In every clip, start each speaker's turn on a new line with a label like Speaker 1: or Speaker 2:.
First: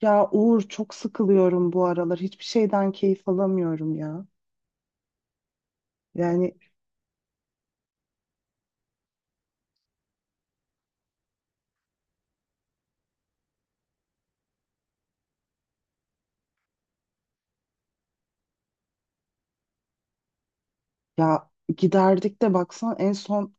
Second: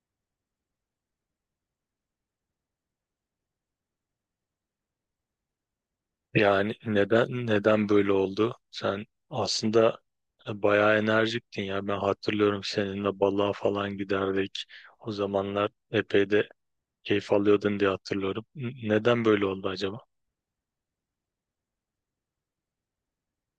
Speaker 1: Ya Uğur, çok sıkılıyorum bu aralar. Hiçbir şeyden keyif alamıyorum ya. Yani
Speaker 2: Yani neden böyle oldu? Sen aslında bayağı enerjiktin ya. Ben hatırlıyorum seninle balığa falan giderdik. O zamanlar epey de keyif alıyordun diye hatırlıyorum. Neden böyle oldu acaba?
Speaker 1: ya giderdik de baksan en son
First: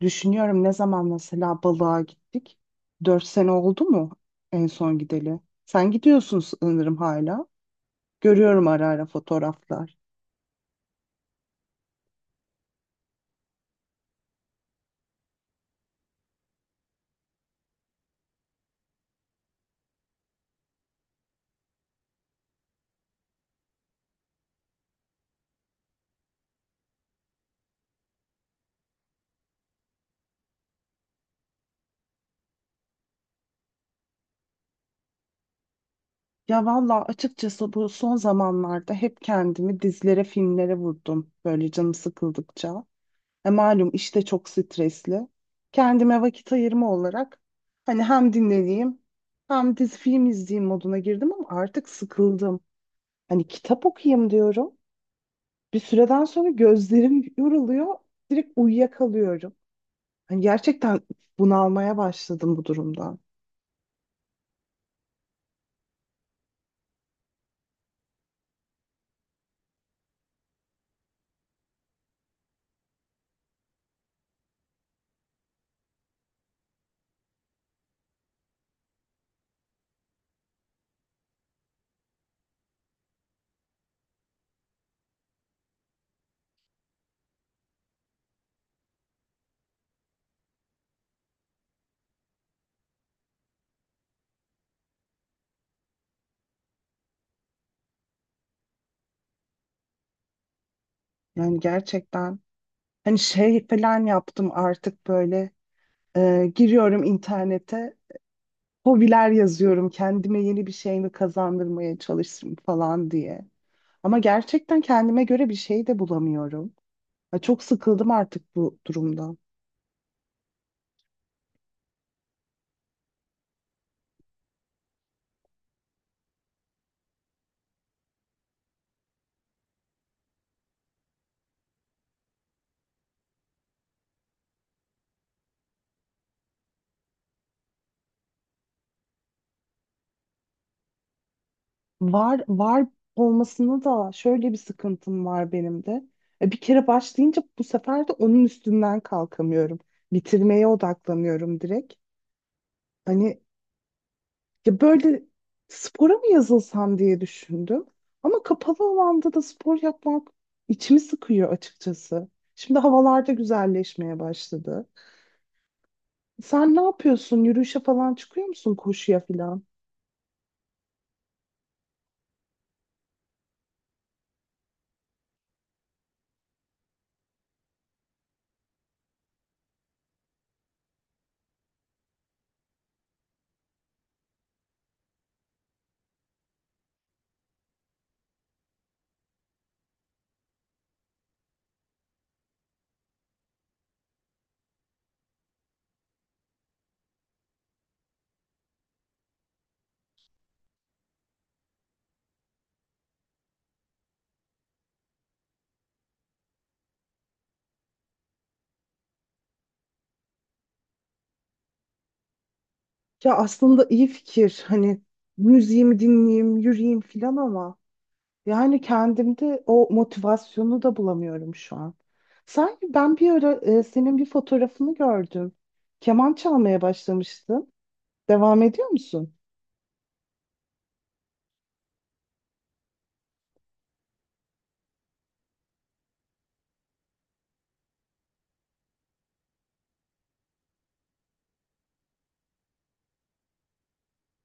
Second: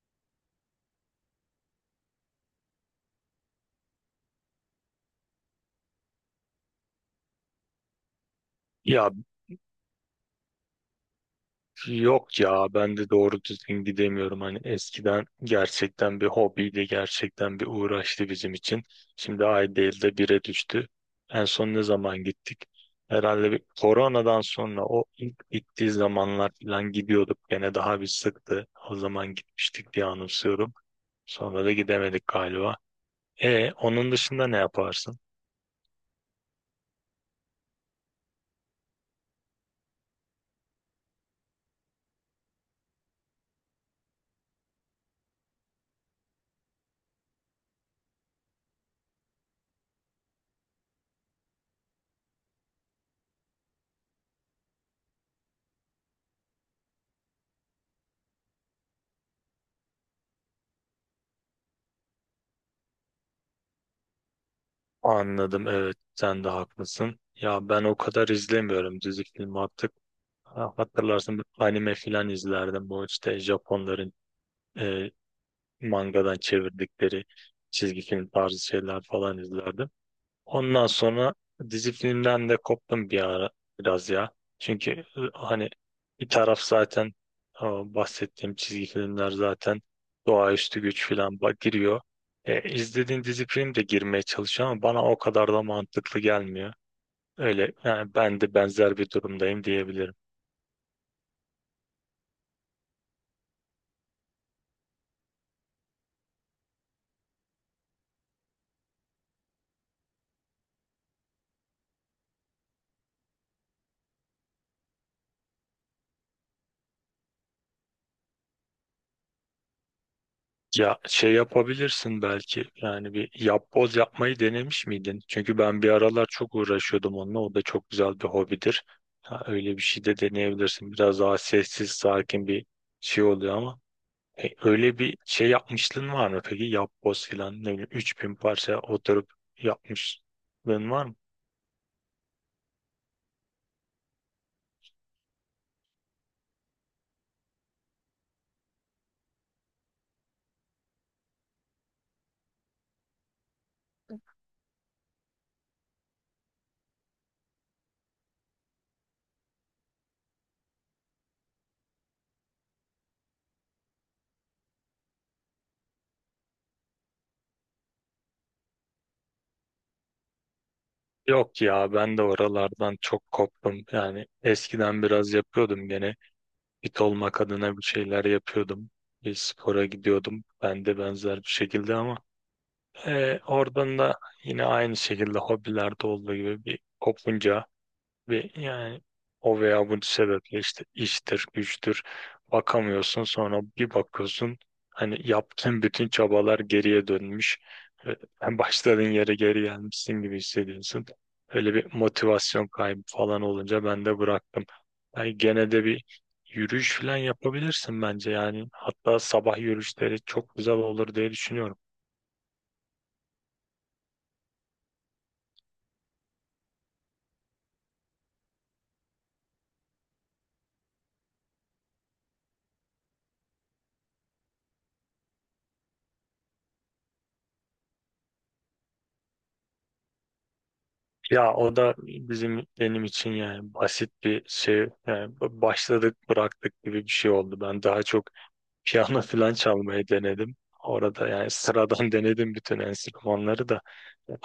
Speaker 1: düşünüyorum ne zaman mesela balığa gittik. 4 sene oldu mu en son gideli? Sen gidiyorsun sanırım hala. Görüyorum ara ara
Speaker 2: Ya
Speaker 1: fotoğraflar.
Speaker 2: Yok ya ben de doğru düzgün gidemiyorum. Hani eskiden gerçekten bir hobiydi, gerçekten bir uğraştı bizim için. Şimdi ay değil de bire düştü. En son ne zaman gittik? Herhalde bir koronadan sonra o ilk bittiği zamanlar falan gidiyorduk. Gene daha bir sıktı. O zaman gitmiştik diye anımsıyorum. Sonra da gidemedik galiba. E onun dışında ne yaparsın?
Speaker 1: Ya valla açıkçası bu son zamanlarda hep kendimi dizlere, filmlere vurdum. Böyle canım sıkıldıkça. Malum işte, çok stresli. Kendime vakit ayırma olarak hani hem dinleneyim hem dizi film izleyeyim moduna girdim ama artık sıkıldım. Hani kitap okuyayım diyorum. Bir süreden sonra gözlerim yoruluyor. Direkt uyuyakalıyorum. Hani gerçekten bunalmaya başladım bu durumdan.
Speaker 2: Anladım, evet, sen de haklısın. Ya ben o kadar izlemiyorum dizi film artık. Ha, hatırlarsın anime filan izlerdim. Bu işte Japonların e, mangadan çevirdikleri çizgi film tarzı şeyler falan izlerdim. Ondan sonra dizi filmden de koptum bir ara biraz ya. Çünkü hani bir taraf zaten o bahsettiğim çizgi filmler zaten doğaüstü güç filan giriyor. E, izlediğin dizi film de girmeye çalışıyor ama bana o kadar da mantıklı gelmiyor. Öyle yani ben de benzer bir durumdayım diyebilirim.
Speaker 1: Yani gerçekten hani şey falan yaptım artık böyle, giriyorum internete, hobiler yazıyorum. Kendime yeni bir şey mi kazandırmaya çalışırım falan diye. Ama gerçekten kendime göre bir şey de bulamıyorum. Ya çok sıkıldım artık bu durumdan.
Speaker 2: Ya şey yapabilirsin belki yani bir yapboz yapmayı denemiş miydin? Çünkü ben bir aralar çok uğraşıyordum onunla. O da çok güzel bir hobidir. Ha, öyle bir şey de deneyebilirsin. Biraz daha sessiz, sakin bir şey oluyor ama E, öyle bir şey yapmışlığın var mı peki? Yapboz filan ne bileyim 3000 parça oturup yapmışlığın var mı?
Speaker 1: Var var olmasına da şöyle bir sıkıntım var benim de. Bir kere başlayınca bu sefer de onun üstünden kalkamıyorum. Bitirmeye odaklanıyorum direkt. Hani ya böyle spora mı yazılsam diye düşündüm. Ama kapalı alanda da spor yapmak içimi sıkıyor açıkçası. Şimdi havalarda güzelleşmeye başladı. Sen ne yapıyorsun? Yürüyüşe falan çıkıyor musun? Koşuya falan?
Speaker 2: Yok ya ben de oralardan çok koptum. Yani eskiden biraz yapıyordum gene. Fit olmak adına bir şeyler yapıyordum. Bir spora gidiyordum. Ben de benzer bir şekilde ama oradan da yine aynı şekilde hobilerde olduğu gibi bir kopunca ve yani o veya bu sebeple işte iştir, güçtür bakamıyorsun. Sonra bir bakıyorsun hani yaptığın bütün çabalar geriye dönmüş. Hem başladığın yere geri gelmişsin gibi hissediyorsun. Öyle bir motivasyon kaybı falan olunca ben de bıraktım. Yani gene de bir yürüyüş falan yapabilirsin bence yani. Hatta sabah yürüyüşleri çok güzel olur diye düşünüyorum.
Speaker 1: Ya aslında iyi fikir. Hani müziğimi dinleyeyim, yürüyeyim falan ama yani kendimde o motivasyonu da bulamıyorum şu an. Sanki ben bir ara senin bir fotoğrafını gördüm. Keman çalmaya başlamıştın. Devam ediyor musun?
Speaker 2: Ya o da benim için yani basit bir şey, yani başladık bıraktık gibi bir şey oldu. Ben daha çok piyano falan çalmayı denedim. Orada yani sıradan denedim bütün enstrümanları da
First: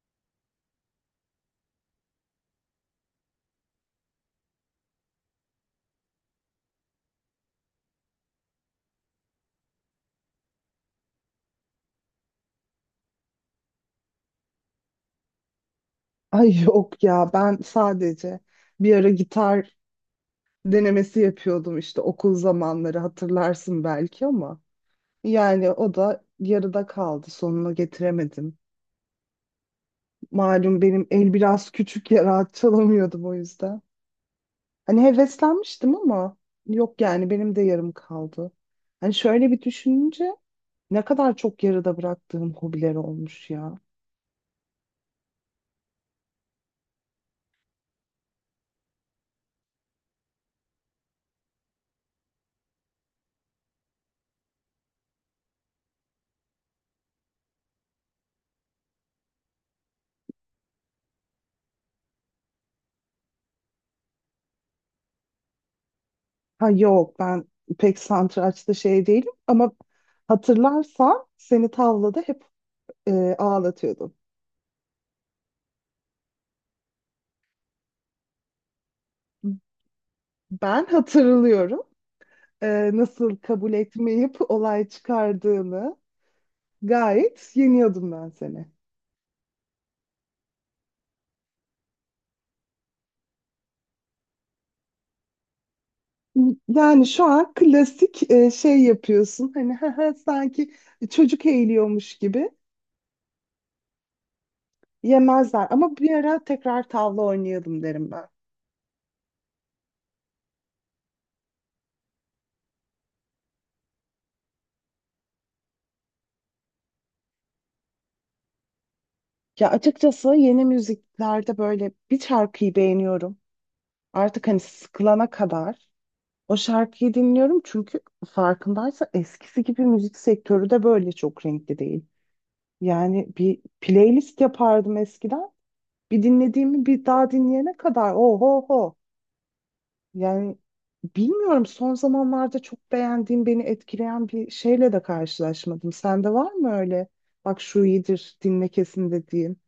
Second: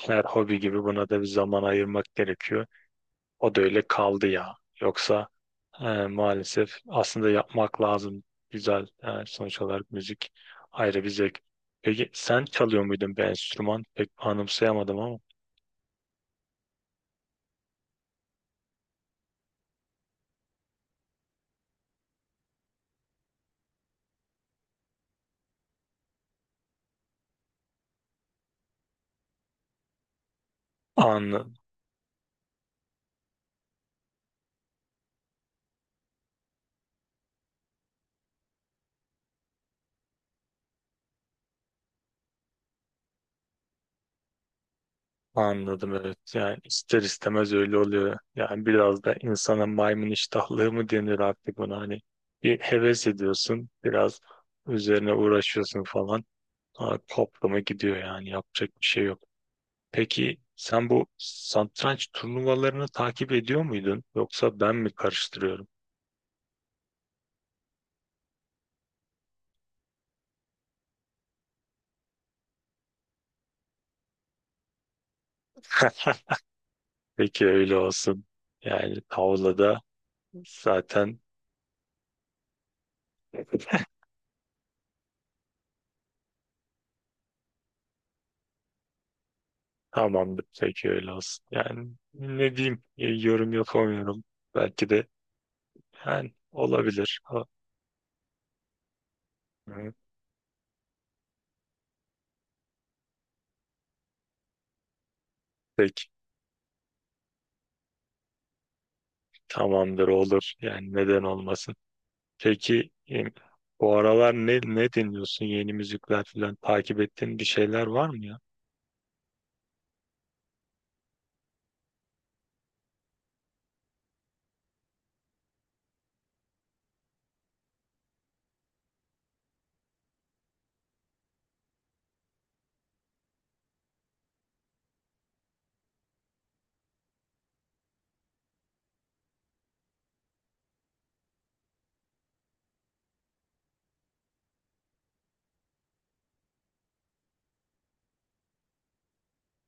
Speaker 2: her hobi gibi buna da bir zaman ayırmak gerekiyor. O da öyle kaldı ya. Yoksa maalesef aslında yapmak lazım. Güzel, sonuç olarak müzik ayrı bir zevk. Peki sen çalıyor muydun bir enstrüman? Pek anımsayamadım ama.
Speaker 1: Ay yok ya, ben sadece bir ara gitar denemesi yapıyordum işte, okul zamanları hatırlarsın belki ama yani o da yarıda kaldı, sonuna getiremedim. Malum benim el
Speaker 2: Anladım.
Speaker 1: biraz küçük ya, rahat çalamıyordum o yüzden. Hani heveslenmiştim ama yok, yani benim de yarım kaldı. Hani şöyle bir düşününce ne kadar çok yarıda bıraktığım hobiler olmuş ya.
Speaker 2: Anladım, evet. Yani ister istemez öyle oluyor. Yani biraz da insana maymun iştahlığı mı denir artık buna, hani bir heves ediyorsun biraz, üzerine uğraşıyorsun falan. Sonra toplama gidiyor yani yapacak bir şey yok. Peki sen bu satranç turnuvalarını takip ediyor muydun yoksa ben mi karıştırıyorum?
Speaker 1: Ha yok, ben pek satrançta şey değilim ama hatırlarsan seni tavlada hep ağlatıyordum.
Speaker 2: Peki öyle olsun. Yani tavlada
Speaker 1: Ben
Speaker 2: zaten
Speaker 1: hatırlıyorum nasıl kabul etmeyip olay çıkardığını, gayet yeniyordum ben seni.
Speaker 2: tamamdır. Peki öyle olsun. Yani ne diyeyim, yorum yapamıyorum. Belki de yani
Speaker 1: Yani
Speaker 2: olabilir.
Speaker 1: şu
Speaker 2: Ha,
Speaker 1: an klasik şey yapıyorsun. Hani hı
Speaker 2: hı.
Speaker 1: hı, sanki çocuk eğiliyormuş gibi, yemezler. Ama
Speaker 2: Peki
Speaker 1: bir ara tekrar tavla oynayalım derim ben.
Speaker 2: tamamdır, olur. Yani neden olmasın. Peki bu aralar ne dinliyorsun? Yeni müzikler falan takip ettiğin bir şeyler var mı ya?
Speaker 1: Ya açıkçası yeni müziklerde böyle bir şarkıyı beğeniyorum. Artık hani sıkılana kadar o şarkıyı dinliyorum. Çünkü farkındaysa eskisi gibi müzik sektörü de böyle çok renkli değil. Yani bir playlist yapardım eskiden. Bir dinlediğimi bir daha dinleyene kadar oho ho. Yani bilmiyorum, son zamanlarda çok beğendiğim, beni etkileyen bir şeyle de karşılaşmadım. Sende var mı öyle? Bak şu iyidir, dinle kesin dediğin.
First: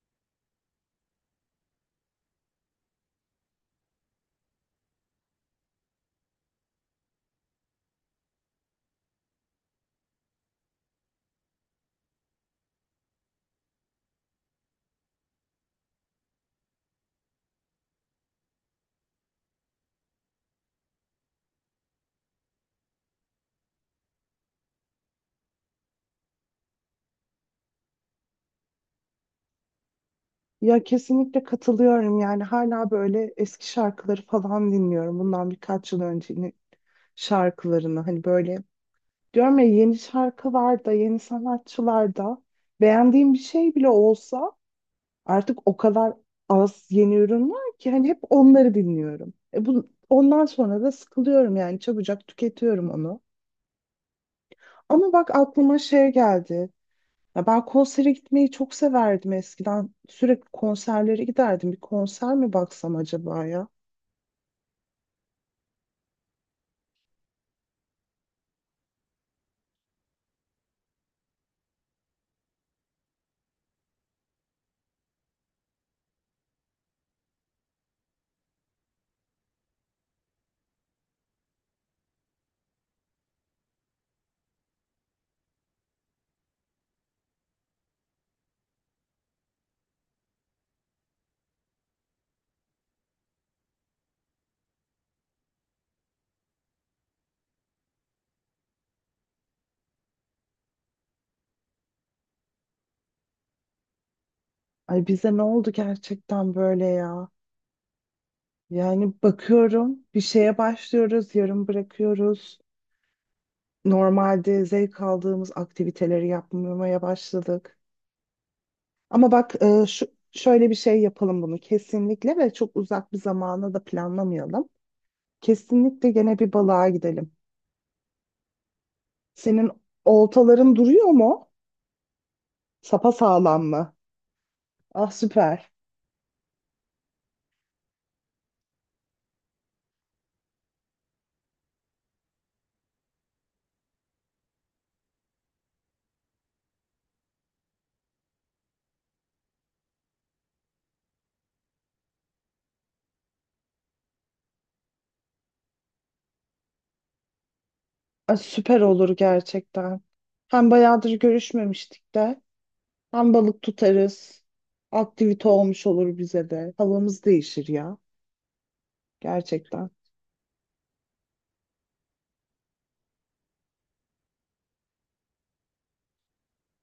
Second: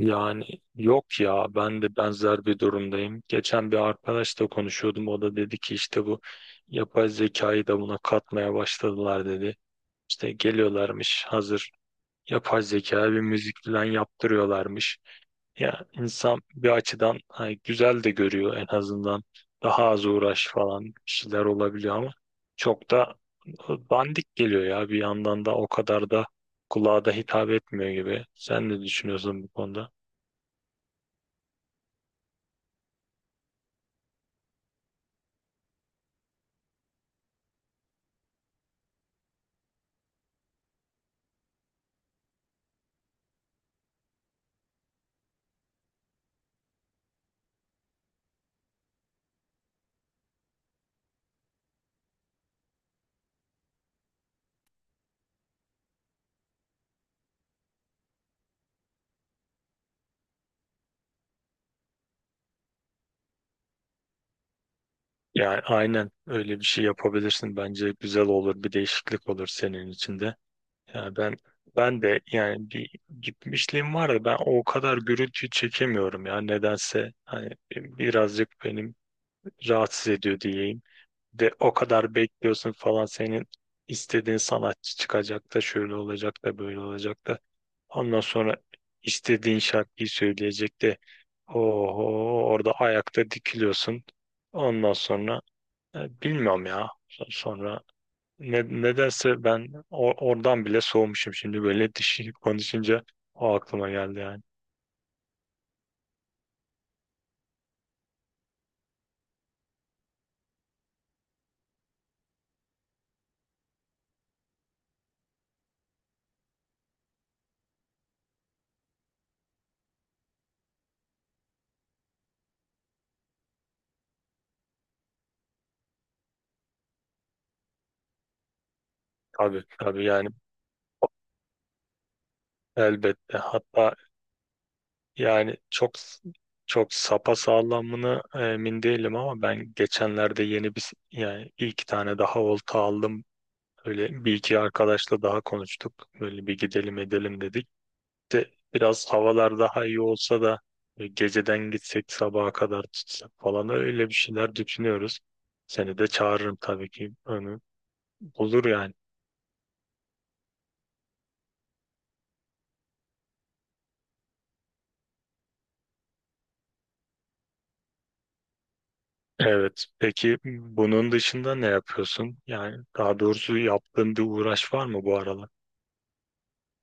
Speaker 2: Yani yok ya ben de benzer bir durumdayım. Geçen bir arkadaşla konuşuyordum. O da dedi ki işte bu yapay zekayı da buna katmaya başladılar dedi. İşte geliyorlarmış hazır yapay zekaya bir müzik falan yaptırıyorlarmış. Ya insan bir açıdan hani güzel de görüyor en azından. Daha az uğraş falan bir şeyler olabiliyor ama çok da bandik geliyor ya, bir yandan da o kadar da kulağa da hitap etmiyor gibi. Sen ne düşünüyorsun bu konuda?
Speaker 1: Ya kesinlikle katılıyorum, yani hala böyle eski şarkıları falan dinliyorum. Bundan birkaç yıl öncenin şarkılarını hani böyle, diyorum ya yeni şarkılar da yeni sanatçılar da beğendiğim bir şey bile olsa artık o kadar az yeni ürün var ki hani hep onları dinliyorum. Bu, ondan sonra da sıkılıyorum, yani çabucak tüketiyorum onu. Ama bak aklıma şey geldi. Ya ben konsere gitmeyi çok severdim eskiden. Sürekli konserlere giderdim. Bir konser mi baksam acaba ya?
Speaker 2: Yani aynen öyle bir şey yapabilirsin. Bence güzel olur. Bir değişiklik olur senin için de. Yani ben de yani bir gitmişliğim var da ben o kadar gürültü çekemiyorum ya nedense, hani birazcık benim rahatsız ediyor diyeyim. De o kadar bekliyorsun falan, senin istediğin sanatçı çıkacak da şöyle olacak da böyle olacak da ondan sonra istediğin şarkıyı söyleyecek de oho, orada ayakta dikiliyorsun, ondan sonra bilmiyorum ya sonra nedense ben oradan bile soğumuşum şimdi böyle dişi konuşunca o aklıma geldi yani.
Speaker 1: Ay bize ne oldu gerçekten böyle ya? Yani bakıyorum bir şeye başlıyoruz, yarım bırakıyoruz. Normalde zevk aldığımız aktiviteleri yapmamaya başladık. Ama bak, şu, şöyle bir şey yapalım bunu kesinlikle ve çok uzak bir zamana da planlamayalım. Kesinlikle gene bir balığa gidelim.
Speaker 2: Tabii
Speaker 1: Senin
Speaker 2: tabii yani
Speaker 1: oltaların duruyor mu? Sapa
Speaker 2: elbette,
Speaker 1: sağlam mı?
Speaker 2: hatta
Speaker 1: Ah
Speaker 2: yani
Speaker 1: süper.
Speaker 2: çok sapasağlamını emin değilim ama ben geçenlerde yeni bir, yani bir iki tane daha olta aldım. Öyle bir iki arkadaşla daha konuştuk. Böyle bir gidelim edelim dedik. De biraz havalar daha iyi olsa da geceden gitsek sabaha kadar tutsak falan öyle bir şeyler düşünüyoruz. Seni de çağırırım tabii ki. Onu,
Speaker 1: Ah,
Speaker 2: olur
Speaker 1: süper
Speaker 2: yani.
Speaker 1: olur gerçekten. Hem bayağıdır görüşmemiştik de hem balık tutarız. Aktivite olmuş olur bize de. Havamız değişir ya
Speaker 2: Evet.
Speaker 1: gerçekten.
Speaker 2: Peki bunun dışında ne yapıyorsun? Yani daha doğrusu yaptığın bir uğraş var mı bu aralar?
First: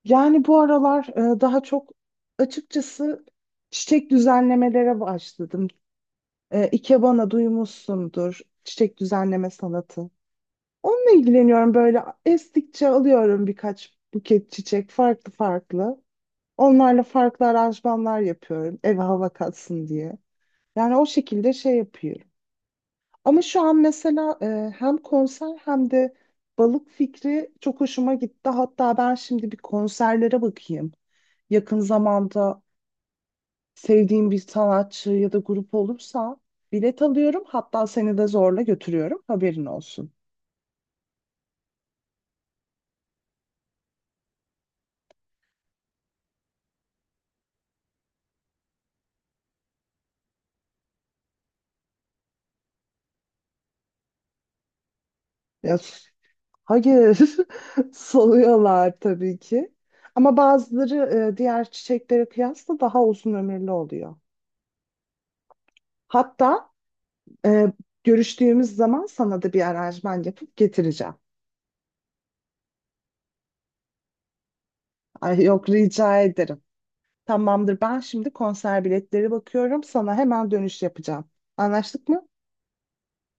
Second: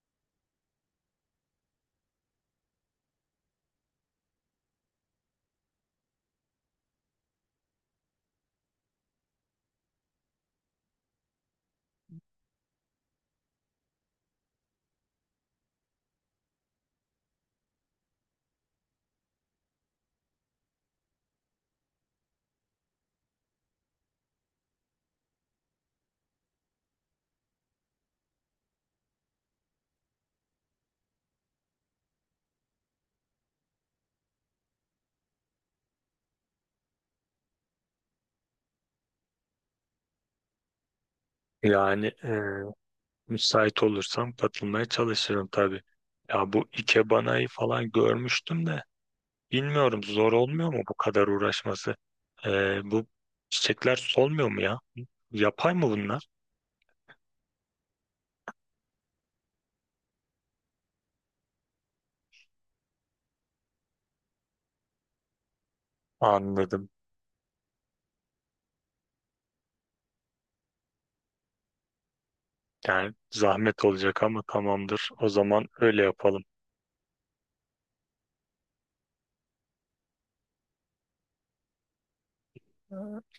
Speaker 1: Yani bu aralar daha çok açıkçası çiçek düzenlemelere başladım. E, ikebana duymuşsundur. Çiçek düzenleme sanatı. Onunla ilgileniyorum, böyle estikçe alıyorum birkaç buket çiçek, farklı farklı. Onlarla farklı aranjmanlar yapıyorum eve hava katsın diye. Yani o şekilde şey yapıyorum. Ama şu an mesela hem konser hem de balık fikri çok hoşuma gitti. Hatta ben şimdi bir konserlere bakayım. Yakın zamanda sevdiğim bir sanatçı ya da grup olursa bilet alıyorum. Hatta seni de zorla götürüyorum. Haberin olsun.
Speaker 2: Yani müsait olursam katılmaya çalışırım tabii. Ya bu ikebana'yı falan görmüştüm de bilmiyorum zor olmuyor mu bu kadar uğraşması? E, bu çiçekler solmuyor mu ya?
Speaker 1: Ya,
Speaker 2: Yapay mı bunlar?
Speaker 1: hayır, soluyorlar tabii ki. Ama bazıları diğer çiçeklere kıyasla daha uzun ömürlü oluyor. Hatta
Speaker 2: Anladım.
Speaker 1: Ee, görüştüğümüz zaman sana da bir aranjman yapıp getireceğim.
Speaker 2: Yani zahmet olacak ama tamamdır. O
Speaker 1: Ay
Speaker 2: zaman
Speaker 1: yok,
Speaker 2: öyle
Speaker 1: rica
Speaker 2: yapalım.
Speaker 1: ederim. Tamamdır, ben şimdi konser biletleri bakıyorum. Sana hemen dönüş yapacağım. Anlaştık mı?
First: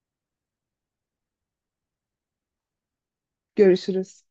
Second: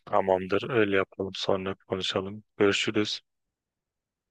Speaker 2: Tamamdır, öyle yapalım. Sonra konuşalım. Görüşürüz.
Speaker 1: Görüşürüz.